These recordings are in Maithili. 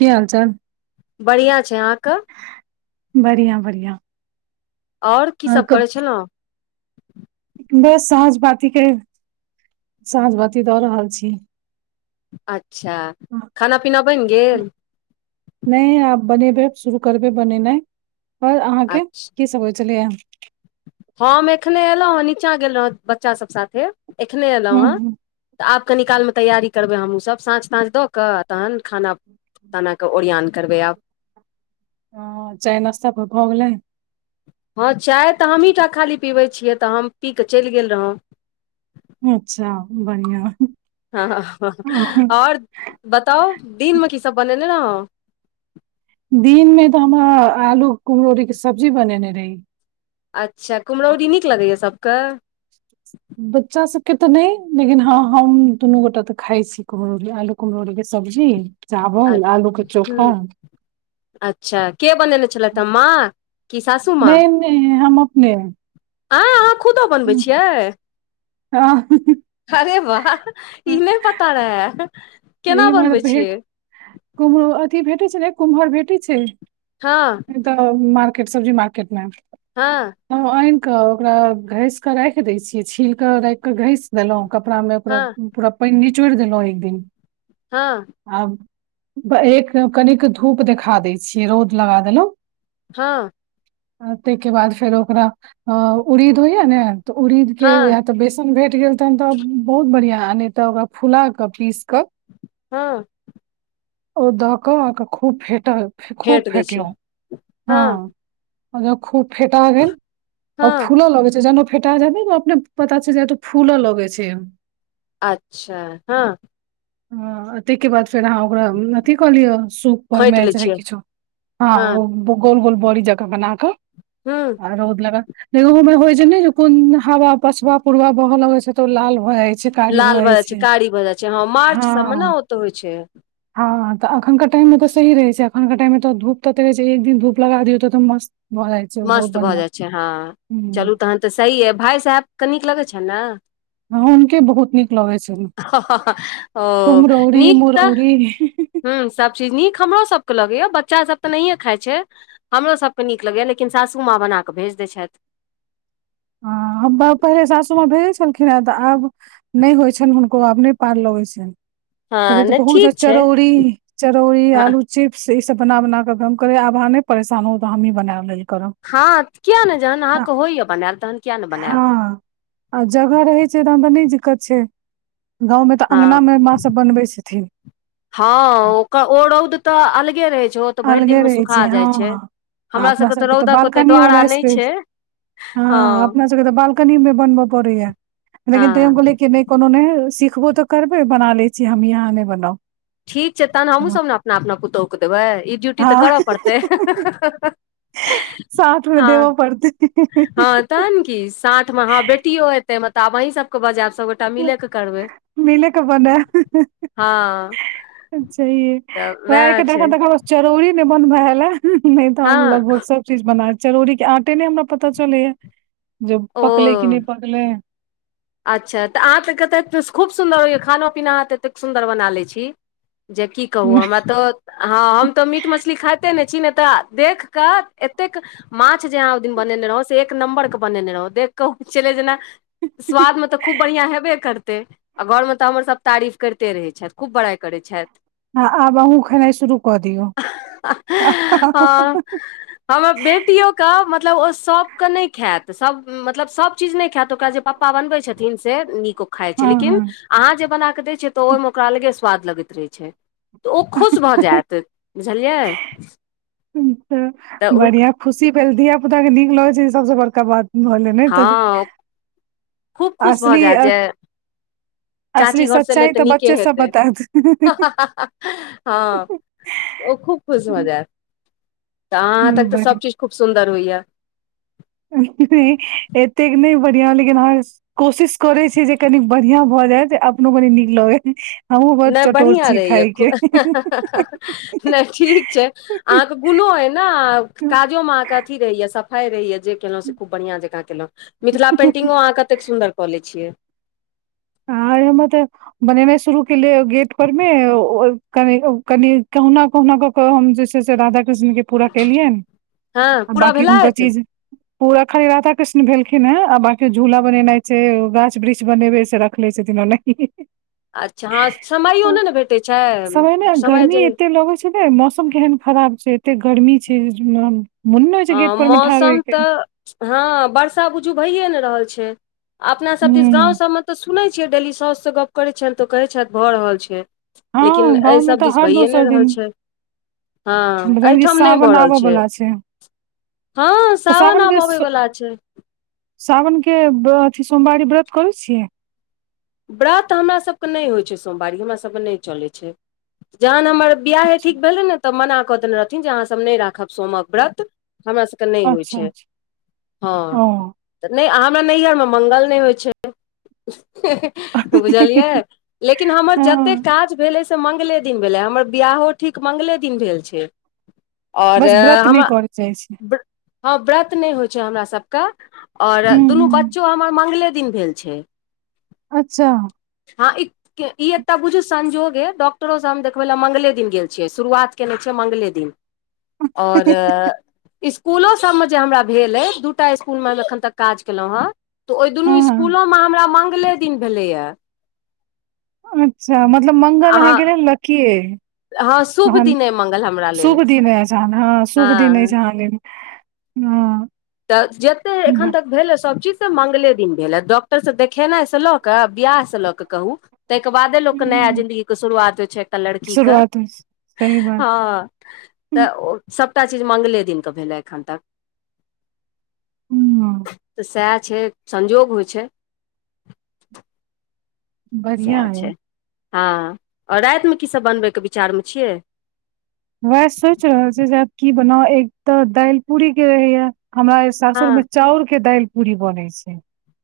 की हाल- चाल। बढ़ियाँ छै अहाँके। बढ़िया -बढ़िया। ओर की सब करै छलहुँं। बस साँझ बाती के साँझ बाती दऽ रहल छी। अच्छा खाना- पीना बैन गेल। नै आब बनेबै शुरू करबै बनेनाइ ओर अहाँके। की सब होइ छलैएऽ। हम- हम एखने एयलहुँ हेँ नीचाँ गेल रहौ बच्चा सब साथे एखने हूँ अयलहुँ हें। हूँ तऽ आब कनि काल में तैयारी करबै हमहूँसब साँझ- ताँझ दऽ कऽ तखन खाना ताना के ओरियान करबै आब। ह चाय नस्ता भऽ गेलै। हँ चाय तऽ हमहीं टा खाली पीबै छियै, तऽ हम पी कऽ चलि गेल रहौं। अच्छा बढ़ियां हँ और। बताउ दिन में की सब बनेनेे रहौं। दिन में तऽ हमरा आलू कुम्हरौरी के सब्जी बनेने रही। अच्छा कुम्हराउरी नीक लगैएा सभके। बच्चा सबके तऽ नै, लेकिन हँ हम दुनू गोटा तऽ खाइ छी कुम्हरोरी आलू। कुम्हरोरी के सब्जी चावल आलू के चोखा। अच्छा के बनेने छलेत हे माँ, कि सासू नै -नै हम अपने। आँय अहाँ खुदो बनबै छियै। हँ। अरे वाह ई नै पता रहे। ओ इमहर भेट कुम्हरो अथी भेटे छै ने कुम्हर भेटैत छै। हँ नै तऽ मार्केट सब्जी मार्केट में। हां। तब आनि कऽ ओकरा घसि कऽ राखि दै छियै, छील कऽ राखि कऽ घसि देलहुं कपड़ा में ओकरा हँ पूरा पाइन निचोड़ि देलहुं एक दिन। हं। आ एक कनिक धूप देखा दै छियै, रौद लगा देलहुँं। हँ। ताहिके बाद फेर ओकरा उड़ीद होइया ने तऽ उड़ीद हँ के तऽ बेसन भेट गेल तहन तऽ बहुत बढ़िआँ, आ नै तऽ ओकरा फुलााकऽ पीस कऽ। हँ। ओ दऽ कऽ, अहके खूब फेटल, खूब हेट दै छियै फेटलहुँ, हँ। ओ जब खूब फेटा गेल, ओ हँ फूलो लगै छै जन ओ फेटा जात नय, ओ अपने पता छै, जे एतो फूलो लगे छै। अच्छा, हँ। ह, तैयके बाद, फेर अहाँ ओकरा अथथि कऽ लिअ, सूप ओर खोंटि मे लै चाहे छियै किछो, हँ, गोल -गोल बोड़ी जकाँ बना कऽ हँ, आ रौद लग क, ओहो में होय छै ने, जे कोन हवा, पछवा -पुरवा बहऽ लग छै त, ओ लाल भ जाय छै। कारी भऽ लाल भ जाइ जाय छै, कारी भ जा छै, हँ, मार्च सबमे ने हँ ओत होइ छै। हँ, तऽ एखनके टाइम मे तऽ सही रहै छै। फनके टाइमे त, धूप तते रहे छै, एक दिन धूप लगा दियौ त, मस्त भऽ जाय मस्त भऽ जाइ छै, हँ, चलू तहन तऽ सही यै, भााय साहेबके नीक लगै छन ने। हुनके बहुत नीक लगै छै ह-ह-ह, ओ, निक तऽ हहहह, ह सभचीज, नीक हमरो सभके लगैएा, बच्चा सभ तऽ नहिए खाइ छै। हमरो सभके नीक लगैए, लेकिन सासू माँ बना कऽ भेज दै छथि। हँ, हम बाउ, पहिले सासूमाँ भेजै छलखिन हेँ, तऽ आब नहि होइ छैन हुनको आब, नहि पार लोगै छैन। पहिले हँ तऽ नहि बहुच जाए ठीक छै चरौरीी, चरौड़री हँ आलू चिप्स, ई सब बना- बनााकऽ, हम कहलिए, आब अहाँ नहि परेशान हो, तऽ हमही बना लेल करब। हँ किया ने, जहन हँ अहाँके होइया बनाल, तहन किया ने बनायब हँ, आ जगह रहै छै, तहन त नै दिक्कत छै। गाँवमे त, हँ अङ्गनामे माँ सब बनबै छथिन। हँ, आ ओकर, ओ रौद त अलगे रहै छै, ओ त भैर दिन अलगे मे रहै सुखा हँ जाइ छै, आ हमरा अपना सबके त तऽ रौदक ओतेक बालकनी द्वारा वाला नै छै। स्पेस हँ, अपना सबके त बालकनी मे बनब परैया, लेकिन तैयो हम हँ कहलियै कि नै कोनो नै, सिखबो तऽ करबै, बना लै छी हमहीं, अहाँ नै बनाउ। ठीक छै, तहन त हमहुं हम सब न अपना - अपना पुतहुके देबै, ई ड्यूटी त कर परतै, ह ह ह ह ह।। हं, सांठमे देबो परतै। हँ तहन की, सांठमे हँ बेटियो ऐतै, तब आब अहीं सबके बजाएब, सब गो टा मिलेक करबै, मिले के बनायब हँ। छैहे, तऽ हमरा वएह एखनि छै त तक चरौरी नै बनब ऐलए, हं-ह, नै त हम हँ लगभग सब चीज बना, चरौरीके आटे ने हमरा पता चलैया, जे ओ पकलै कि नै पकलै। [inaudible] अच्छा, त अहाँ त कत खूब सुन्दर होइए, खानो पीना अहाँ त एतेक सुन्दर बना लैत छी। जे की कहु, हमरा त हँ, हम त मीट मछली खाइते नै छी, नै त देखि क एतेक मांछ जे अहाँ ओइ दिन बनेने रहौ, से एक नम्बर के बनेने रहौं, देख क होइ छलै जेना स्वाद मे त खूब बढ़िआं हेबे करतै। आ घरमे त हमर, सब तारीफ करिते रहै छैथ, खूब बड़ाइ करै छैथ। आब, अहुँ खेनाइ शुरू क दियौ, ह- ह- ह- हँ ह, हमर बेटियो के, मतलब ओ सबके नै खाएत। त सभ, मतलब, सब चीज नै खाएत, त ओकरा जे पप्पा बनबै छथिन, से नीक ओ खाइत छै, लेकिन हँ अहाँ जे बना क दै छियै, त ओइमे ओकरा अलगे स्वाद लगैत रहै छै, त ओ खुश भ जाएत। बुझलियै। ई त तऽ हुन बढ़ियां खुशी भेल धिया पुताके नीक लगै छै सबसे बड़का बात। भेलै ने तऽ हँ खूब खुश भ असली जाएत अ- जे। चाची असली घरसँ एलैया सच्चाइ त तऽ नीके बच्चे सब हेतै बतायत हा हा ह ह। ओ खूब खुश भ जाएत त अहाँ हाथक त सब चीज खूब सुन्दर होइया। एतेक नहि बढ़ियां लेकिन हर्ष। कोशिश करै छी जे कनीक बढ़िआँ भ जाइ जे अपनो कनी नीक लगै। नै बढ़ियां रहैया खू हं हं हं हं नै ठीक छै। के अहाँके गुनो ऐ ने काजो मे अहाँके अथी रहैए सफाई रहैया। जे केलहुँ से खूब बढ़िआँ जकाँ केलौं मिथिला पेन्टिंगों अहाँ कतेक सुन्दर क लै छियै। आरे मतल। बनेनाइ शुरू केलिअइ गेट परमे ओ कने कनि कहुना कहुना क। क हम जे छै से राधा कृष्ण के पूरा केलिअनि हँ आ पूरा बांकी हुनकर भेलथि चीज। पूरा खाली राधा कृष्ण भेलखिन हें आ बांकी झूला बनेनाइ छै ओ गाछ वृक्ष बनेेबै सबटा। रखले छथिन ओनाहीं। अच्छा हँ समयो नै ने भेटै छै समय जे ई। एह मौसम केहन खराब छै एते गर्मी छै मने नै होइ छै हँ गेट परमे ठाढ़ होइ मौसम के। तऽ हँ वर्षा बुझू भैए नै रहल छै अपना सभ दिस गाँव ह सभमे। त सुनै छियै डेली साउस सँ गप करै छियनि त ओ कहै छथि भ रहल छै। लेकिन हँ अहि गाँव में सभ तऽ दिस हर भैए नै दोसर रहल दिन छै। हँ जानकी अइठाम नई भ सावन रहल आबऽ छै। वाला हँ तऽ साावन आब अबै वला छै। साावनक के व्र अथी सोमवारी व्रत करै छियै। व्रत हमरा सबके नै होइ छै सोमवारी हमरा सबके नै चलै छै जहन हमर। बिआहे अच्छा ठीक भेलै ने त मना क देने रहथिन अहां सब नै राखब सोमक व्रत हमरा सब। त नै होइ अच्छा छै अच्छा हं ओ त नै आ हमरा नैहरमे मंगल नै होइ छै। हें हें बुझलियै। लेकिन हमर हँ जतेक काज भेलै से मंगले दिन भेलै हमर बियाहो ठीक मंगले दिन भेल छै। [inaudible] और व्रत नहि हमर करे जाइ छै ब हँ व्रत नहि होइ छै हमरा सबके। और हूँ दुनू हूँ बच्चो हमर मंगले दिन भेल छै। अच्छा। हँ ई ई एकटा बुझू संजोगे डॉक्टरो सँ हम देखबै लए मंगले दिन गेल छियै शुरुआत। के ने छैे मंगले दिन और। स्कूलो सब में जे हमरा भेलै दूटा स्कूल में हम अखन तक काज केलहुँ हं। तऽ ओहि दुनू हँ स्कुलोमे हमरा मंगले दिन भेलैया। अच्छा मतलब मंगल अहाँके लेल लकी ऐ। हँ शुभ तहन दिन अइ मंगल हमरा लेल शुभ दिन अइछ हँ शुभ दिन अइछ हँ अहाँ लेल। हँ। तऽ जते एखन तक भेलै सब चीज। तऽ मंगले दिन भेलै डॉक्टर सँ देखेनाइ सँ लऽ कऽ बियाह से लऽ कऽ कहू। त‌इके बादे लोकके नया जिन्दगीके शुरुआत होइ छै एकटा लड़कीके शुरुआत होइत छै। सही बात हँ। तऽ ओ सभटा चीज मंगले दिन कऽ भेल या एखन तक। हूँ। सैह छै संजोग होइ छै। सैह बढ़िया अइ छै हँ और राएतमे कीसब बनबैके विचारमे छियै। वैह सोइच रहल छि, जे आब की बनाउ, एक तऽ दाइल पूरी के रहैया हमरा ऐस हँ सासुरमें मे चाउर के दाइल पूरी बनै छै।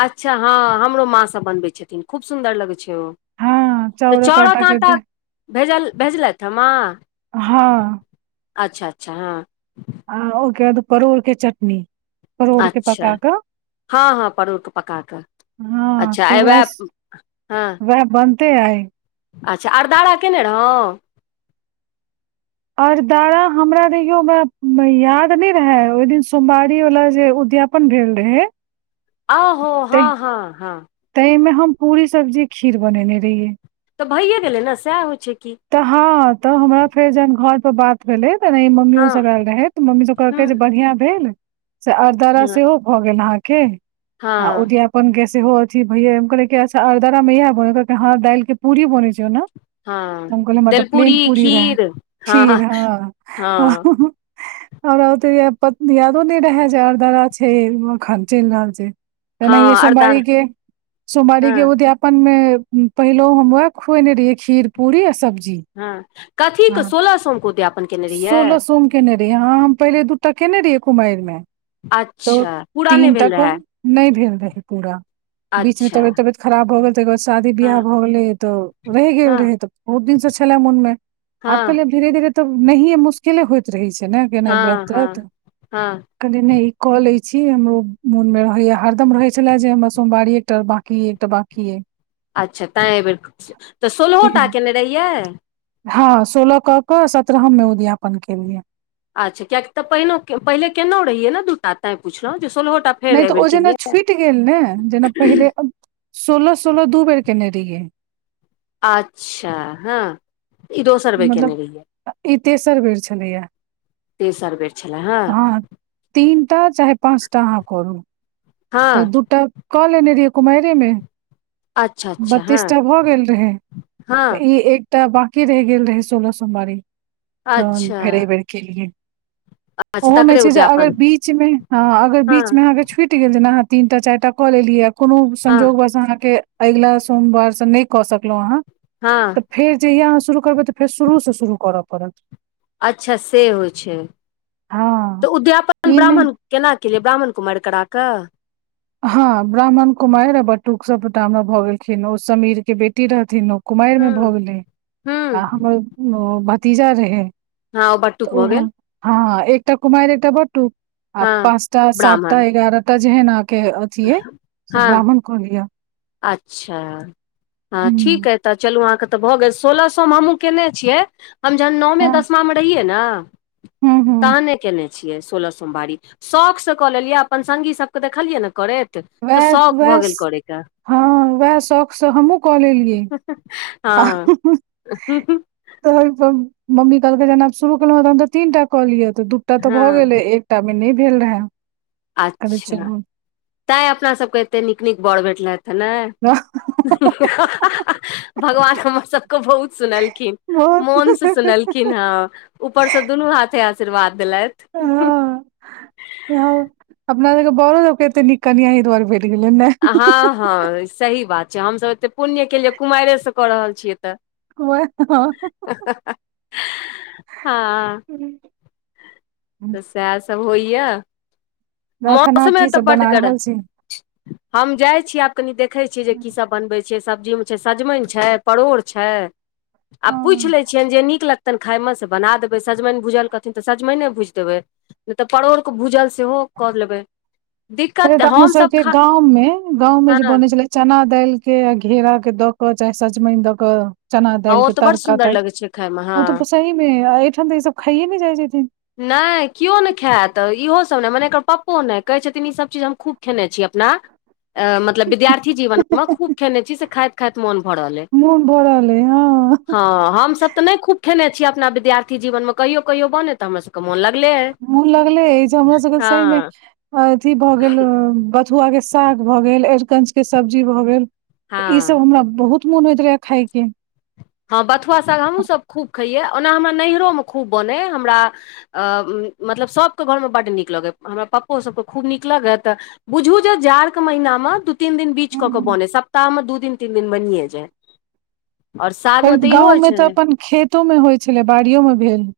अच्छा हँ हमरो माँ सब बनबै छथिन, खूब सुन्दर लगै छै ओ। हँ तऽ चाउरक आटा चौड़क के आँटा द भेजल- भेजलैथ ह माॅं। हँ। अच्छा- अच्छा हँ। आ ओके बाद परोरके चटनी परोरके अच्छा पका कऽ। हँ- हँ परोरके पका कऽ हँ अच्छा तऽ आय वैह हँ। ते आइ। अच्छा अरदारा केने रहौं। अरदारा हमरा रहियो में न‌हि याद नहि रहे ओहि दिन सोमवारी वाला जे उद्याप पन भेल रहै। आहो हँ- हँ -हँ। तैमें हम पूरी सब्जी खीर बनेने रहियै। तऽ भइये गेलै नऽ सैह होइ छै की। तऽ हँ तऽ हमरा फेर जहन घर पर बात भेलै तना मम्मीयो हँ सब एल रहैत तऽ मम्मी सब कहलकै, जे हँ बढ़िया भेल से अरदारा सेहो भऽ गेल अहांके हँ आ उद्याप पन के सेहो अथि भयै हम कहलिये कि अच्छा आर्द्रा में एहै बनै छै, कहलकै हँ दाइल के पूरी बनै छै ओना। हँ हम कहलिए हमरा तऽ प्लेन दलपूरी पूरी रहै खीर हँ खीर हँ। हँ हमरा ओते पत यादो ने रेहै जे अरदरा छै, अखन च‌इल रहल छै। तनहिए हँ अरदार सोमवारी के सोमवारी हँ के उद्यापन मे। पहिलहो हम वैह खुएने रहियै खीर पूरी आ सब्जी। हू हँ कथिकऽ सोलह सोमक उद्यापन केने रहियै। सोलह सोम केने रहियै हँ हम पहिले दूटा केने रहियै कुमाइरमे तऽ अच्छा पूरा नहि तीन टा भेल कहै। रहए नहि भेल रहै पूरा। बीच मे अच्छा तबियत -तबियत खराब भऽ गेल तैके बाद शादी बियाह हँ भऽ गेलै तऽ रहि गेल हँ रहै तऽ। बहुत दिन सँ छलै मोनमें आब हँ कहलिए धीरे -धीरे तऽ नहिए मुश किले होइत रहै छै ने केनाय व्रत हँ त्रत। हँ हँ कहलिए नै ई कऽ लै छी, हमरो मोन मे रहैया हरदम रहै छलै जे, हमर सोमवारी एकटा बाकी एकटा बा कियै। अच्छा तैँ एहिबेर तऽ सोलहोटा कयने रहियै? हँ सोलह कऽ के सत्रहम में उद्यापन केलियै। अच्छा कियाकि तऽ पहि- पहिले केेलहु रहिये ने दूटा तें पुछलहुँ जे सोलहहोटा। नै तऽ ओ जेना छुटि गेल ने, जेना पहिले सोलह- सोलह दू बेर केने रहिये। अच्छा हँ। ई दोसर बेर केने मतलब रहियै ई तेसर बेर छलैया तसर बेर छलै हँ। तीनटा चाहे पाँचटा अहाँ करू, तऽ हँ दूटा कऽ लेने रहियै कुमरे में। अच्छा अच्छा हँ बत्तीसटा भऽ गेल रहै हँ तऽ ई एक तऽ बांकी रहि गेल रहै सोलह सोमवारी, तऽ अच्छा फेर एहिबेर केलिये। अच्छा ओहो मे तकरे छै, जे अगर उद्यापन बीच मे ह अगर हँ बीच में अहाँके छुट गेल जे अहाँ तीन टा चारि टा कऽ लेलियै कोनो हँ संजोग बस अहाँके अगिला सोमवारसँ नहि कऽ सकलहुँ अहाँ। हां। तऽ फेर जहिया अह शुरू करबै तऽ फेर शुरूसँ शुरू करऽ पड़त। अच्छा से होइ छै हँ तऽ उद्यापन ई नहि ब्राह्मण केना केलियै ब्राह्मण कुमारिी करा कऽ हँ ब्राह्मण कुमारि आ बटुक सबडामरा भऽ गेलखिन ओ समीर के बेटी रहथिन ओ कुमारिमे भऽ हूँ गेलै हूँ आ हमर आ भतीजा रहै। हँ ओ बटुक तऽ भऽ ओहो गेल हँ एकटा कुमारि एकटा बटटू आ हँ पाँचटा सातटा ब्राह्मण एगारह टा जेहन अहके अथ अे से हँ ब्राह्मण कऽ लिअ अच्छा हँ ठीक हूँ ह। तऽ चलू अहाँके तऽ भऽ गेल सोलह सए मे हमूँ केने छियै। हम जहन नौमे हँ दसमा मे रहियै ने हूँ हूँ तहने केने। छियै सोलह सोमवारी शौक से कऽ लेलियै अपन संगगी सबके देखलियै ने करैत। तऽ वएह शौक भऽ वएह गेल करैके। हँ उएह शौखसँ हमहुँ कऽ लेलियै हँ हँ-हँ-हँ तऽ मम्मी कहलकै जेनाब शुरू केलहुँ हेँ तऽ हम तऽ तीन टा कह लिय तऽ दू टा तऽ भऽ हँ गेलै एक टा मे नहि भेल रहै। अच्छा तैं अपना सबके एते नीक नीक बड़ भेटलथि। नहि हँ-हँ-हँ-हँ-हँ भगवान हमर सबके बहुत सुनलखिन बहुत मौन से सुनलखिन ह ऊपर से दुनू हाथे आशीर्वाद देलथि। [unintelligible] ह हँ हँ अपना बरो तके एते निक कनियााँ हरि दुआार भेट गेलै ने। हँ-हँ सही बात छै हमसभ एते पुण्यके लिए कुमाररेसँ कऽ रहल छियै तऽ वेहे ह-हँ-हँ-हँ हँ [unintelligible] तऽ सएह सब होइए एखन अहाँ मौसम ह की तऽ सब बना बटगर रहल छी हम जाइ छीिय आब कनि देखैत छियै जे की सब बनबै छियै सब्जीमे सजमनि‌ छै, परोर छै आ पुछ हँ लिए छिये जे नीक लगतै तनि खाइ मे से बना देबै सजमनि भुजल न तऽ सजमनि भूजि देबै नहि तऽ परोड़ के भूजल सेहो करऽ लेबै। े दिक्कत त अपना सब हमसभ के खा गाँं में गांव मे हँ जे बने हँ छले चना दालिक के घेरा के द क चाहे सजमनि द क चना दालिक ओ के तऽ तड़ बड़ का सुन्दर टाइ लगै छै खायमे हँ ओ तऽ सहीमे एहिठाम तऽ ई सब खाइये ने जाइ छथिन। नहि केओ नहि खायत इहोसभ नहि मने एकर पप्पो नहि कहै छथिन ईसभ चीज हम खूब खेने छी अपना मतलब विद्यार्थी जीवनमे खूब खेने छी से खाइत खाइत मोन भऽ रहल अइ। [unintelligible] ले हँ हँ हमस तऽ नहि खूब खेने छीियै अपना विद्यार्थी जीवन मे कहियो कहियो बने तऽ हमर सब मन लागलै ऐ। मुंह लगले ऐछ हमरो सबके सही मे अथी भऽ गेल [unintelligible] बथुआ के साग भऽ गेल अरिकंच के सब्जी भए गेल ई हँ सब हमरा बहुत मोन होयत रहेय खाइके। हँ बथुआ साग हमहूँ सभ खूब खैयै ओना हमरा नैहरो मे खूब बनै हमरा अ मतलब सभके घरमे बड्ड नीक लगय हमरा पप्पो सभके खूब नीक लगत। बुझू जे जाड़के महिनामे दू तीन दिन बीच कऽ हम्म, कऽ हम्म। बने सप्ताहमे दू दिन तीन दिन बनिय जाय। गाँंव होइ में तऽ छै अपन खेतो में होइ छलै बाड़ियो में भेल।